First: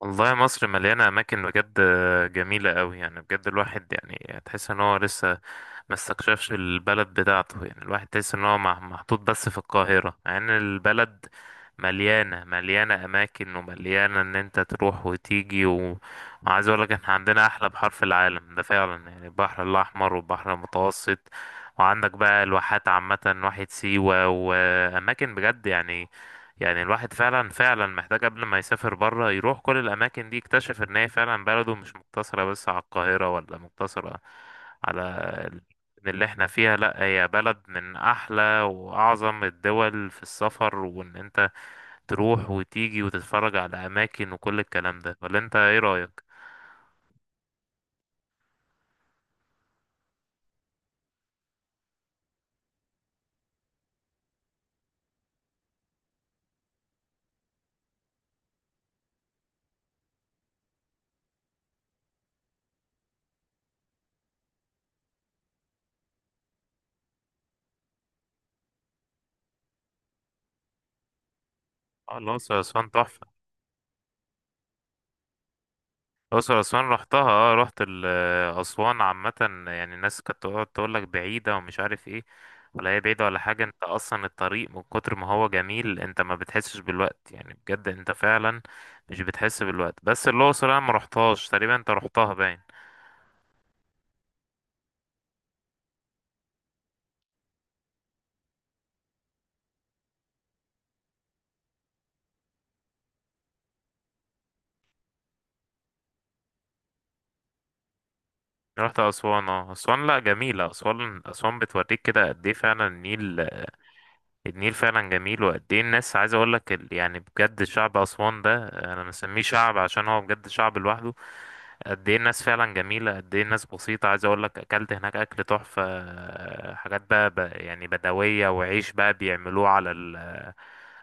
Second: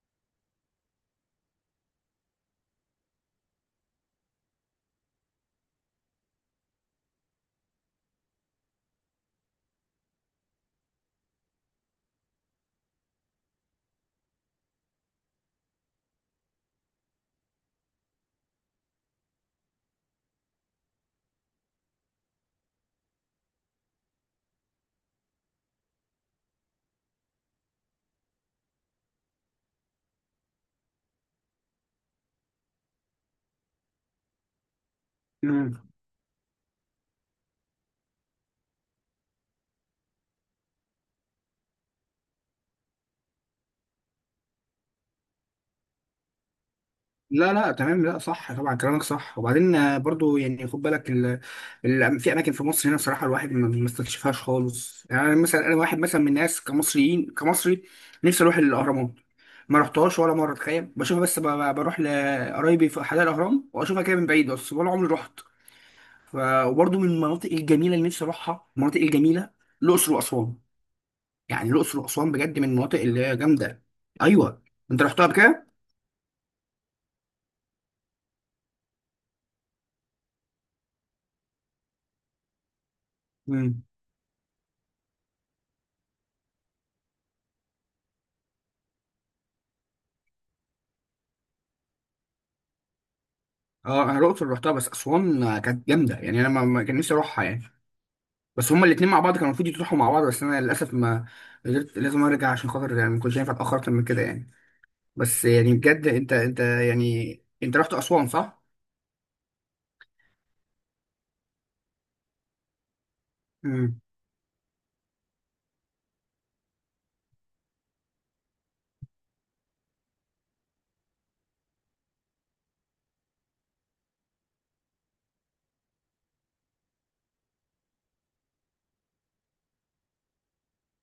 والله مصر مليانة أماكن بجد جميلة أوي، يعني بجد الواحد يعني تحس إن هو لسه ما استكشفش البلد بتاعته. يعني الواحد تحس ان هو محطوط بس في القاهرة، مع ان البلد مليانة اماكن ومليانة ان انت تروح وتيجي وعايز اقول لك، احنا عندنا احلى بحر في العالم ده فعلا، يعني البحر الاحمر والبحر المتوسط، وعندك بقى الواحات عامة، واحة سيوة واماكن بجد يعني الواحد فعلا فعلا محتاج قبل ما يسافر بره يروح كل الاماكن دي، يكتشف ان هي فعلا بلده مش مقتصرة بس على القاهرة، ولا مقتصرة على مم. اللي احنا فيها. لا، هي بلد من احلى واعظم الدول في السفر، وان انت تروح وتيجي وتتفرج على اماكن وكل الكلام ده. ولا انت ايه رايك؟ لا لا، تمام. لا، صح، طبعا كلامك صح. وبعدين برضو يعني خد بالك في اماكن في مصر هنا بصراحه، الواحد ما استكشفهاش خالص يعني. أنا مثلا، واحد مثلا من الناس، كمصري، نفسي اروح الاهرامات. ما رحتهاش ولا مره، تخيل، بشوفها بس، بروح لقرايبي في حدائق الاهرام واشوفها كده من بعيد بس، ولا عمري رحت. ف... وبرضو من المناطق الجميله اللي نفسي اروحها، المناطق الجميله الاقصر واسوان. يعني الاقصر اه واسوان الاقصر بجد من اسوان المناطق اللي تحفه. هي جامده. ايوه. انت رحتها بكده؟ الاقصر اسوان رحتها، اه رحت اسوان عامه. يعني الناس كانت تقعد تقول لك بعيده ومش عارف ايه، ولا هي بعيده ولا حاجه. انت اصلا الطريق من كتر ما هو جميل انت ما بتحسش بالوقت، يعني بجد انت فعلا مش بتحس بالوقت. بس الاقصر انا ما رحتهاش تقريبا، انت رحتها باين. اه، انا الاقصر رحتها، بس اسوان كانت جامده يعني. انا ما كان نفسي اروحها يعني. بس هما الاثنين مع بعض كانوا المفروض يروحوا مع بعض، بس انا للاسف ما قدرت. لازم ارجع عشان خاطر يعني، ما كنتش ينفع اتاخر اكتر من كده يعني. بس يعني بجد، انت يعني، انت رحت اسوان صح؟ رحت أسوان، اه أسوان لأ جميلة. أسوان أسوان بتوريك كده قد إيه فعلا النيل. امم. النيل فعلا جميل، وقد إيه الناس. عايز أقولك يعني بجد شعب أسوان ده أنا مسميه شعب، عشان هو بجد شعب لوحده. قد إيه الناس فعلا جميلة، قد إيه الناس بسيطة. عايز أقولك أكلت هناك أكل تحفة، حاجات بقى يعني بدوية، وعيش بقى بيعملوه على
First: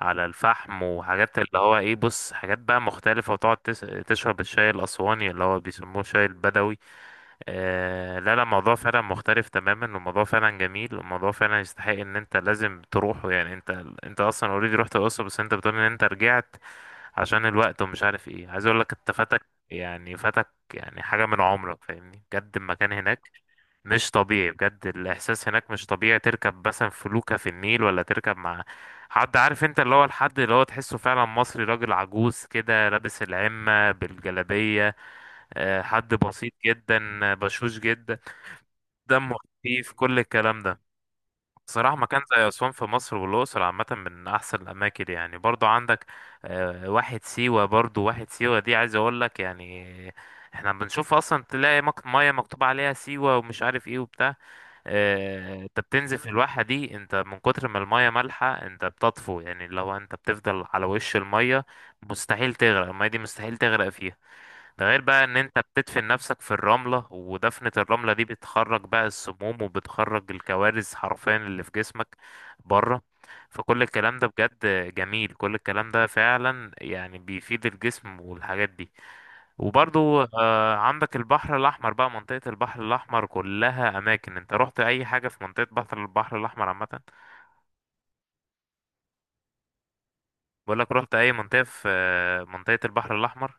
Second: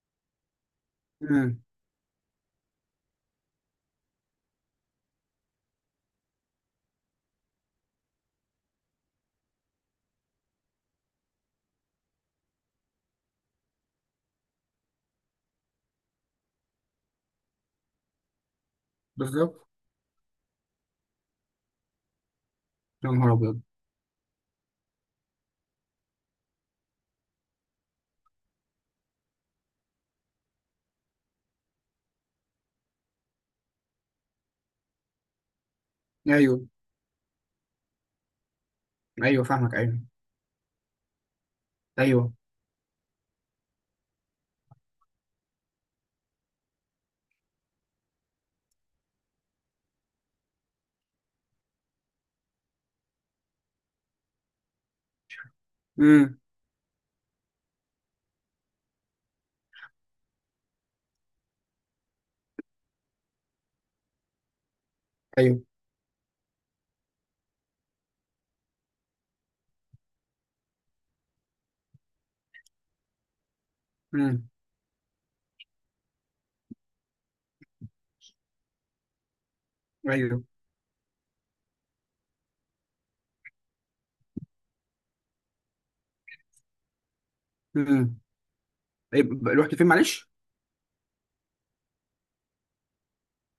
على الفحم، وحاجات اللي امم. هو إيه، بص حاجات بقى مختلفة، وتقعد تشرب الشاي الأسواني اللي هو بيسموه الشاي البدوي. لا لا، الموضوع فعلا مختلف تماما، والموضوع فعلا جميل، والموضوع فعلا يستحق ان انت لازم تروحه. يعني انت اصلا اوريدي رحت الاقصر، بس انت بتقول ان انت رجعت عشان الوقت ومش عارف ايه. عايز اقول لك انت فاتك، بالظبط. يعني فاتك يعني حاجة من عمرك، فاهمني. بجد المكان يا هناك نهار ابيض. مش طبيعي، بجد الاحساس هناك مش طبيعي. تركب مثلا فلوكة في النيل، ولا تركب مع حد، عارف انت اللي هو الحد اللي هو تحسه فعلا مصري، راجل عجوز كده لابس العمة بالجلابية، حد بسيط ايوه، جدا، بشوش جدا، دمه ايوه، فاهمك، خفيف ايوه. كل الكلام ده. صراحة مكان ايوه. زي أسوان في مصر والأقصر عامة من أحسن الأماكن، يعني برضو عندك واحد سيوة. برضو واحد سيوة دي عايز أقول لك، يعني احنا بنشوف أصلا تلاقي مية مكتوب عليها سيوة ومش عارف ايه وبتاع. انت بتنزل في امم. الواحة دي، انت من كتر ما المية مالحة انت بتطفو. يعني لو انت بتفضل على وش المية، مستحيل تغرق. المية دي مستحيل تغرق فيها. ده غير بقى ان انت ايوه. بتدفن نفسك في الرملة، ودفنة الرملة دي بتخرج بقى السموم، وبتخرج الكوارث حرفيا اللي في جسمك بره. فكل الكلام ده امم. بجد جميل، كل الكلام ده فعلا يعني بيفيد الجسم والحاجات دي. وبرضو ايوه. عندك البحر الأحمر بقى، منطقة البحر الأحمر كلها أماكن. انت رحت أي حاجة في منطقة البحر الأحمر عامة؟ امم. طيب، رحت فين معلش؟ بقولك رحت أي منطقة في منطقة البحر الأحمر؟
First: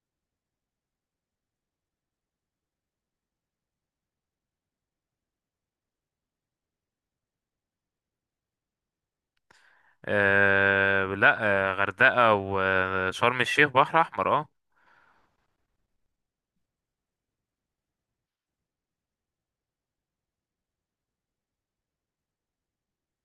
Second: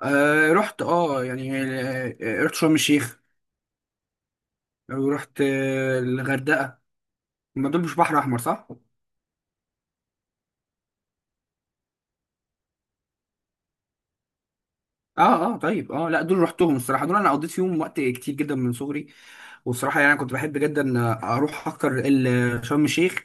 آه رحت اه يعني آه، آه، رحت شرم الشيخ، ورحت الغردقه. ما دول مش بحر احمر، صح؟ آه لا، غردقة وشرم الشيخ بحر أحمر آه. اه، اه، طيب، لا، دول رحتهم الصراحه. دول انا قضيت فيهم وقت كتير جدا من صغري. والصراحه يعني، انا كنت بحب جدا اروح اكتر شرم الشيخ،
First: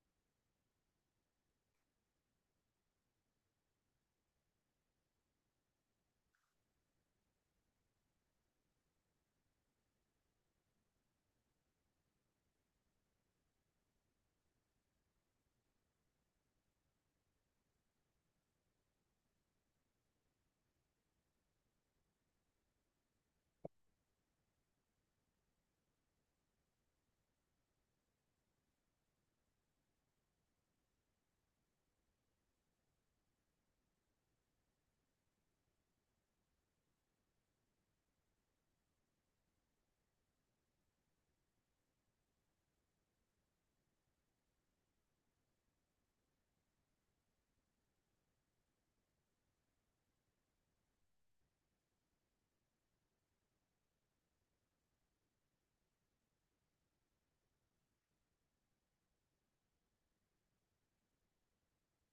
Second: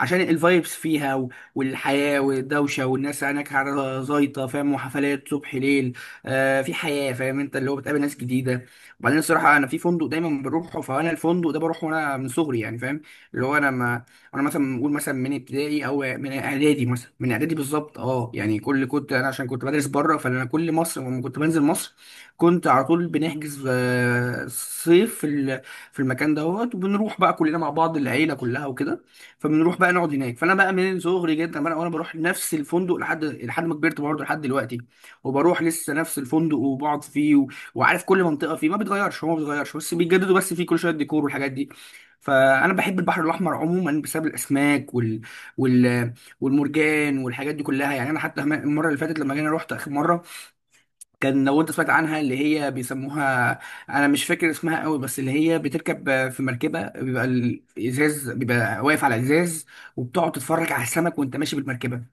عشان الفايبس فيها والحياة والدوشة، والناس هناك على زايطة، فاهم؟ وحفلات صبح ليل. في حياة، فاهم انت، اللي هو بتقابل ناس جديدة. وبعدين الصراحة، انا في فندق دايما بروحه، فانا الفندق ده بروحه وانا من صغري يعني، فاهم؟ اللي هو انا ما انا مثلا بقول، مثلا من ابتدائي او من اعدادي، مثلا من اعدادي بالظبط. اه يعني، كنت انا عشان كنت بدرس بره، فانا كل مصر لما كنت بنزل مصر كنت على طول بنحجز صيف في المكان دوت، وبنروح بقى كلنا مع بعض، العيلة كلها وكده. فبنروح بقى نقعد هناك. فانا بقى من صغري جدا بقى، وانا بروح نفس الفندق، لحد ما كبرت برضه لحد دلوقتي، وبروح لسه نفس الفندق وبقعد فيه. وعارف كل منطقه فيه. ما بيتغيرش، هو ما بيتغيرش، بس بيجددوا بس فيه كل شويه الديكور والحاجات دي. فانا بحب البحر الاحمر عموما، بسبب الاسماك وال... والمرجان والحاجات دي كلها يعني. انا حتى المره اللي فاتت لما جينا، رحت اخر مره، كان، لو انت سمعت عنها، اللي هي بيسموها، انا مش فاكر اسمها قوي، بس اللي هي بتركب في مركبه، بيبقى الازاز، بيبقى واقف على ازاز، وبتقعد تتفرج على السمك وانت ماشي بالمركبه.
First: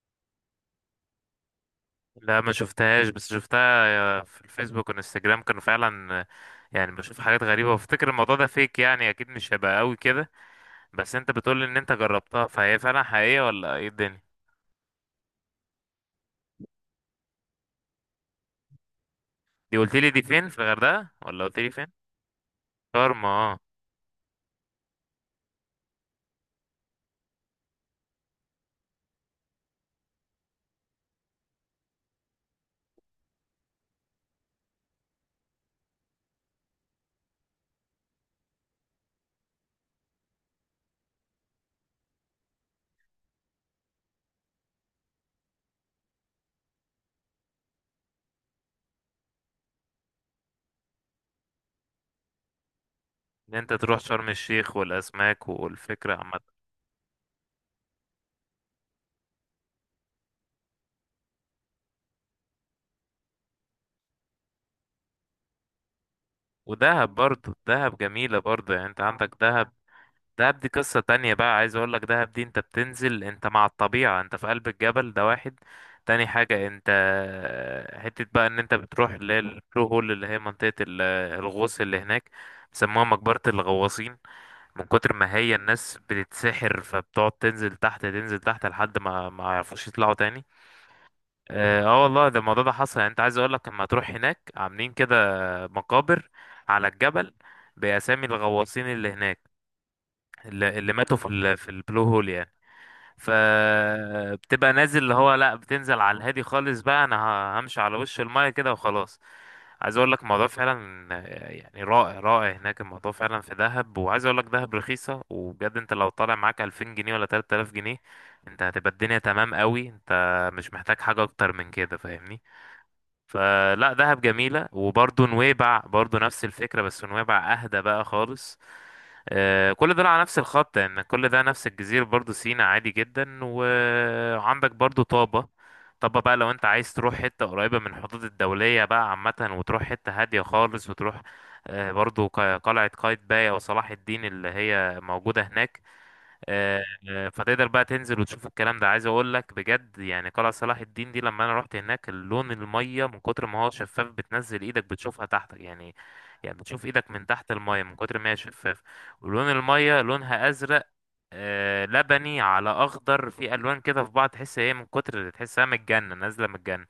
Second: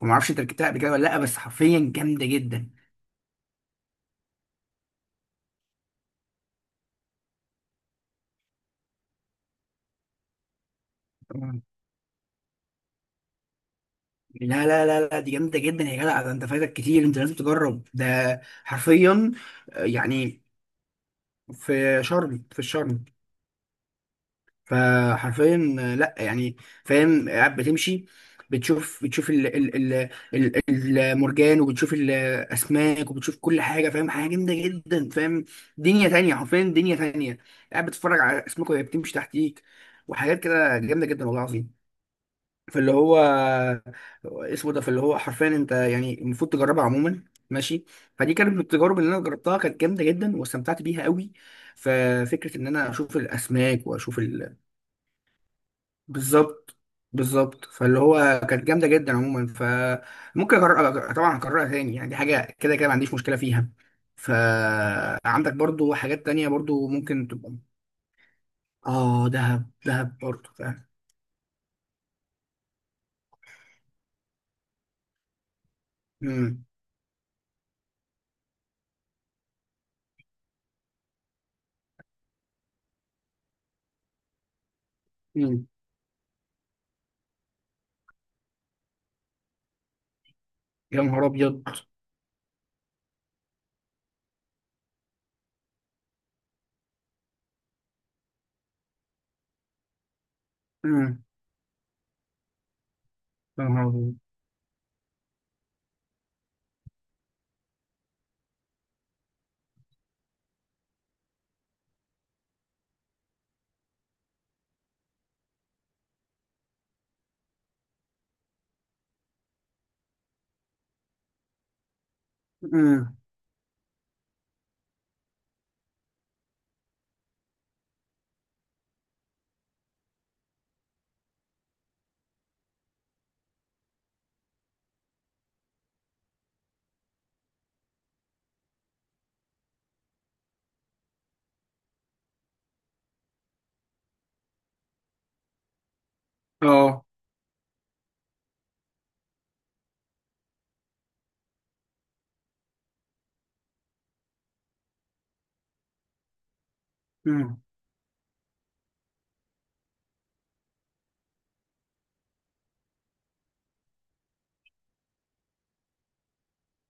وما اعرفش انت ركبتها قبل كده ولا لا، بس حرفيا جامده لا ما جدا. شفتهاش، بس شفتها في الفيسبوك والانستجرام، كانوا فعلا يعني بشوف حاجات غريبة وافتكر الموضوع ده فيك، يعني اكيد مش هيبقى قوي كده، بس انت مم. بتقول ان انت جربتها، فهي فعلا حقيقية ولا ايه الدنيا؟ لا لا لا لا، دي جامده جدا يا جدع. ده انت فايتك كتير، انت لازم تجرب ده حرفيا دي قلت لي دي يعني، فين، في الغردقة ولا قلت لي فين؟ في الشرم. شرم اه. فحرفيا، لا يعني، فاهم، قاعد بتمشي، بتشوف ال ال ال ال المرجان، وبتشوف الاسماك، وبتشوف كل حاجه، فاهم؟ حاجه جامده جدا، فاهم؟ دنيا تانية، حرفيا دنيا تانية. قاعد بتتفرج على اسماك وهي بتمشي تحتيك، وحاجات كده جامده جدا، والله العظيم. فاللي هو فاللي هو حرفيا انت يعني المفروض تجربها عموما، ماشي. فدي كانت من التجارب اللي انا جربتها، كانت جامده جدا واستمتعت بيها قوي. ففكره ان انا اشوف ان انت الاسماك تروح واشوف شرم ال الشيخ والاسماك والفكرة عامة. بالظبط. بالظبط. فاللي هو كانت جامده جدا عموما. فممكن طبعا اكررها تاني يعني، دي حاجه كده كده ما عنديش مشكله فيها. فعندك برضو حاجات تانية برضو ودهب ممكن تبقى. برضه، دهب جميلة برضه، يعني انت اه، عندك دهب، دهب. دهب برضو، دهب دي فاهم. قصة تانية بقى، عايز اقول لك دهب دي انت بتنزل انت مع الطبيعة، انت في قلب الجبل، ده واحد تاني. مم. حاجة انت حتة بقى ان انت بتروح اللي هي البلو هول، اللي هي منطقة الغوص اللي هناك، بيسموها مقبرة الغواصين، من كتر ما هي مم. الناس بتتسحر، فبتقعد تنزل تحت تنزل تحت لحد ما يعرفوش يطلعوا تاني. يا نهار ابيض. اه والله ده الموضوع ده حصل. يعني انت عايز اقول لك لما تروح هناك، عاملين كده مقابر على الجبل بأسامي الغواصين اللي هناك، اللي ماتوا مم. في البلو هول يعني. يا نهار ابيض. فبتبقى نازل اللي هو، لا، بتنزل على الهادي خالص بقى، انا همشي على وش المايه كده وخلاص. عايز اقول لك الموضوع فعلا يعني رائع رائع هناك، الموضوع فعلا في دهب. وعايز اقول لك دهب رخيصه، وبجد انت لو طالع معاك 2000 جنيه ولا 3000 جنيه انت هتبقى الدنيا تمام قوي، انت مش محتاج حاجه اكتر من كده، فاهمني. مم. فلا دهب جميلة، وبرضه نويبع برضه نفس الفكرة، بس نويبع أهدى بقى خالص. كل ده على نفس الخط، يعني كل ده نفس الجزيرة برضه، سينا عادي جدا. وعندك برضه طابة. طابة بقى لو انت عايز تروح حتة قريبة من الحدود الدولية بقى عامة، وتروح حتة هادية خالص، وتروح برضه قلعة قايتباي أو صلاح الدين اللي هي موجودة هناك. آه، اه. فتقدر بقى تنزل وتشوف الكلام ده. عايز اقول لك بجد، يعني قلعة صلاح الدين دي لما انا رحت هناك، اللون المية من كتر ما هو شفاف، بتنزل ايدك بتشوفها تحتك يعني. يعني بتشوف ايدك من تحت مم. المية من كتر ما هي شفاف. ولون المية لونها ازرق لبني على اخضر، في الوان كده في بعض، تحس هي من كتر تحسها من الجنة، نازلة من الجنة.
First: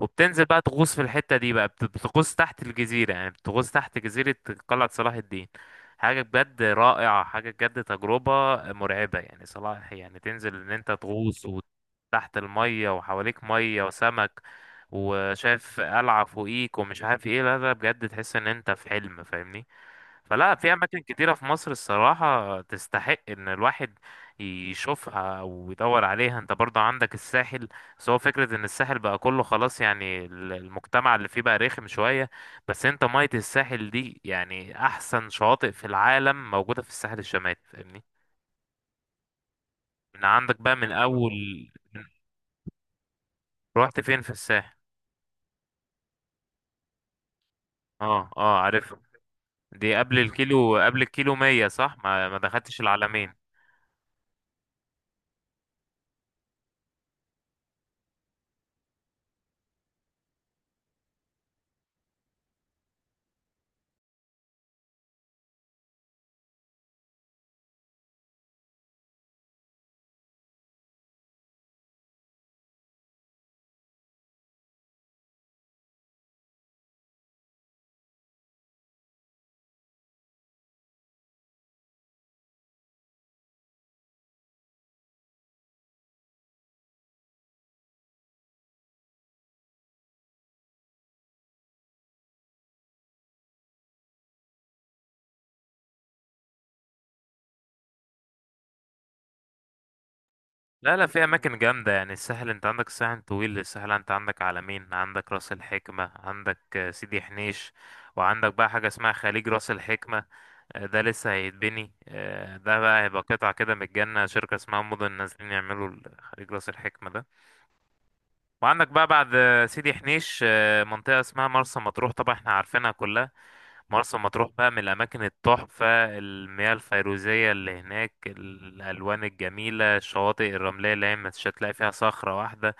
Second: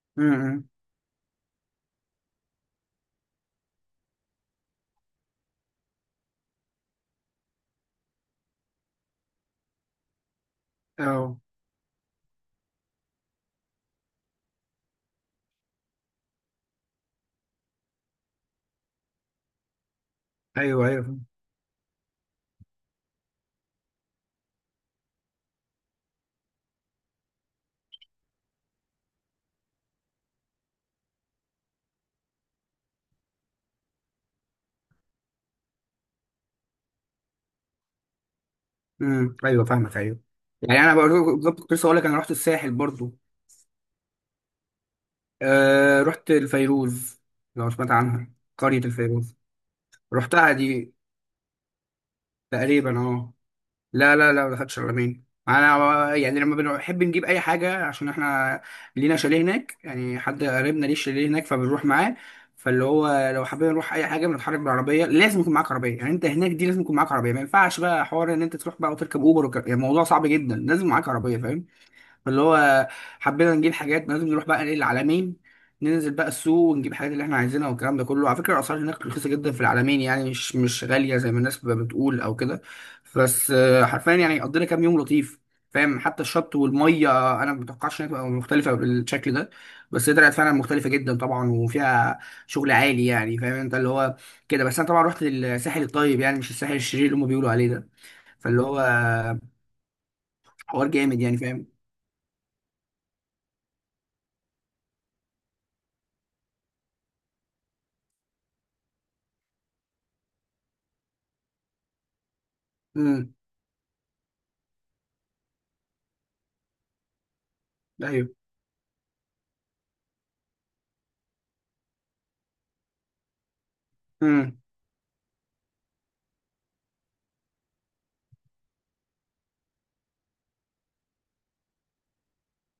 وبتنزل بقى مم. تغوص في الحتة دي بقى، بتغوص تحت الجزيرة، يعني بتغوص تحت جزيرة قلعة صلاح الدين. حاجة بجد رائعة، حاجة بجد تجربة مرعبة، يعني صلاح يعني تنزل ان انت اه. تغوص وتحت المية وحواليك مية وسمك وشايف قلعة فوقيك ومش عارف ايه. لا لا، بجد تحس ان انت في حلم، فاهمني. فلا في ايوه. اماكن ايوه. كتيرة في مصر الصراحة تستحق ان الواحد يشوفها او يدور عليها. انت برضه عندك الساحل، بس هو فكرة ان الساحل بقى كله خلاص، يعني المجتمع اللي فيه بقى رخم شوية، بس انت مية الساحل دي يعني احسن شواطئ في العالم موجودة في الساحل الشمالي، فاهمني. مم. ايوه، فاهمك، ايوه. من عندك بقى يعني من انا برضو اول بالظبط كنت لسه اقول من- لك، انا رحت الساحل برضو. رحت فين في الساحل؟ رحت الفيروز، لو سمعت اه عنها، اه، قرية عارفها، الفيروز. دي رحتها دي قبل الكيلو 100 صح؟ ما دخلتش تقريبا، العلمين. اه. لا لا لا، ما دخلتش العلمين. انا يعني لما بنحب نجيب اي حاجة، عشان احنا لينا شاليه هناك يعني، حد قريبنا ليه شاليه هناك، فبنروح معاه. فاللي هو، لو حابين نروح اي حاجه، بنتحرك بالعربيه. لازم يكون معاك عربيه، يعني انت هناك دي لازم يكون معاك عربيه، ما ينفعش بقى حوار ان انت تروح بقى وتركب اوبر يعني الموضوع صعب جدا، لازم معاك عربيه، فاهم؟ اللي هو حبينا نجيب حاجات، لازم نروح بقى ايه، العلمين. ننزل بقى السوق ونجيب الحاجات اللي احنا عايزينها والكلام ده كله. على فكره الاسعار هناك رخيصه جدا في العلمين، يعني مش غاليه زي ما الناس بتبقى بتقول او كده. بس حرفيا يعني قضينا كام يوم لطيف، فاهم؟ حتى الشط والميه، انا ما متوقعش انها تبقى مختلفه بالشكل ده، بس هي طلعت فعلا مختلفه جدا طبعا. وفيها شغل عالي يعني، فاهم انت اللي هو كده. بس انا طبعا رحت للساحل الطيب، يعني مش الساحل الشرير اللي هم بيقولوا عليه ده. فاللي هو حوار لا لا، جامد في يعني، اماكن فاهم؟ جامده، يعني الساحل انت عندك الساحل طويل. الساحل انت عندك عالمين، عندك راس الحكمه، عندك سيدي حنيش. وعندك بقى حاجه اسمها خليج راس الحكمه، ده لسه هيتبني. ده بقى هيبقى امم. قطعه كده من الجنه، شركه اسمها مدن نازلين يعملوا خليج راس الحكمه ده. ايوه. وعندك بقى بعد سيدي حنيش منطقه اسمها مرسى مطروح، طبعا احنا عارفينها كلها. مرسى مطروح مم. بقى من الأماكن التحفة، المياه الفيروزية اللي هناك، الألوان الجميلة، الشواطئ الرملية اللي هي مش هتلاقي فيها صخرة واحدة.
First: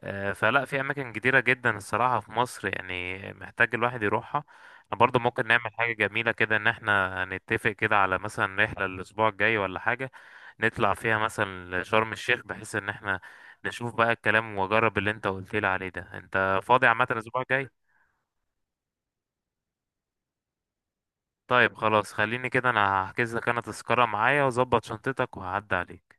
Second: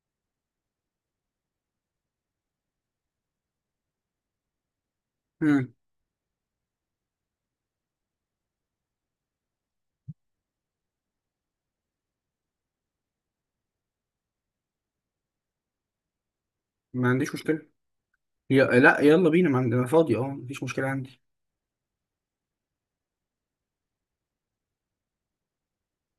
فلا في أماكن كتيرة جدا الصراحة في مصر، يعني محتاج الواحد يروحها. احنا برضه ممكن نعمل مم. حاجة جميلة كده، إن احنا نتفق كده على مثلا رحلة الأسبوع الجاي ولا حاجة، نطلع فيها مثلا شرم الشيخ، بحيث إن احنا نشوف بقى الكلام وأجرب اللي أنت قلت لي عليه ده. أنت فاضي عامة ما عنديش الأسبوع مشكلة. الجاي؟ لا يلا بينا، ما عندنا فاضي، اه، مفيش مشكلة عندي. طيب خلاص، خليني كده انا هحجز لك انا تذكرة معايا، واظبط شنطتك وهعدي عليك.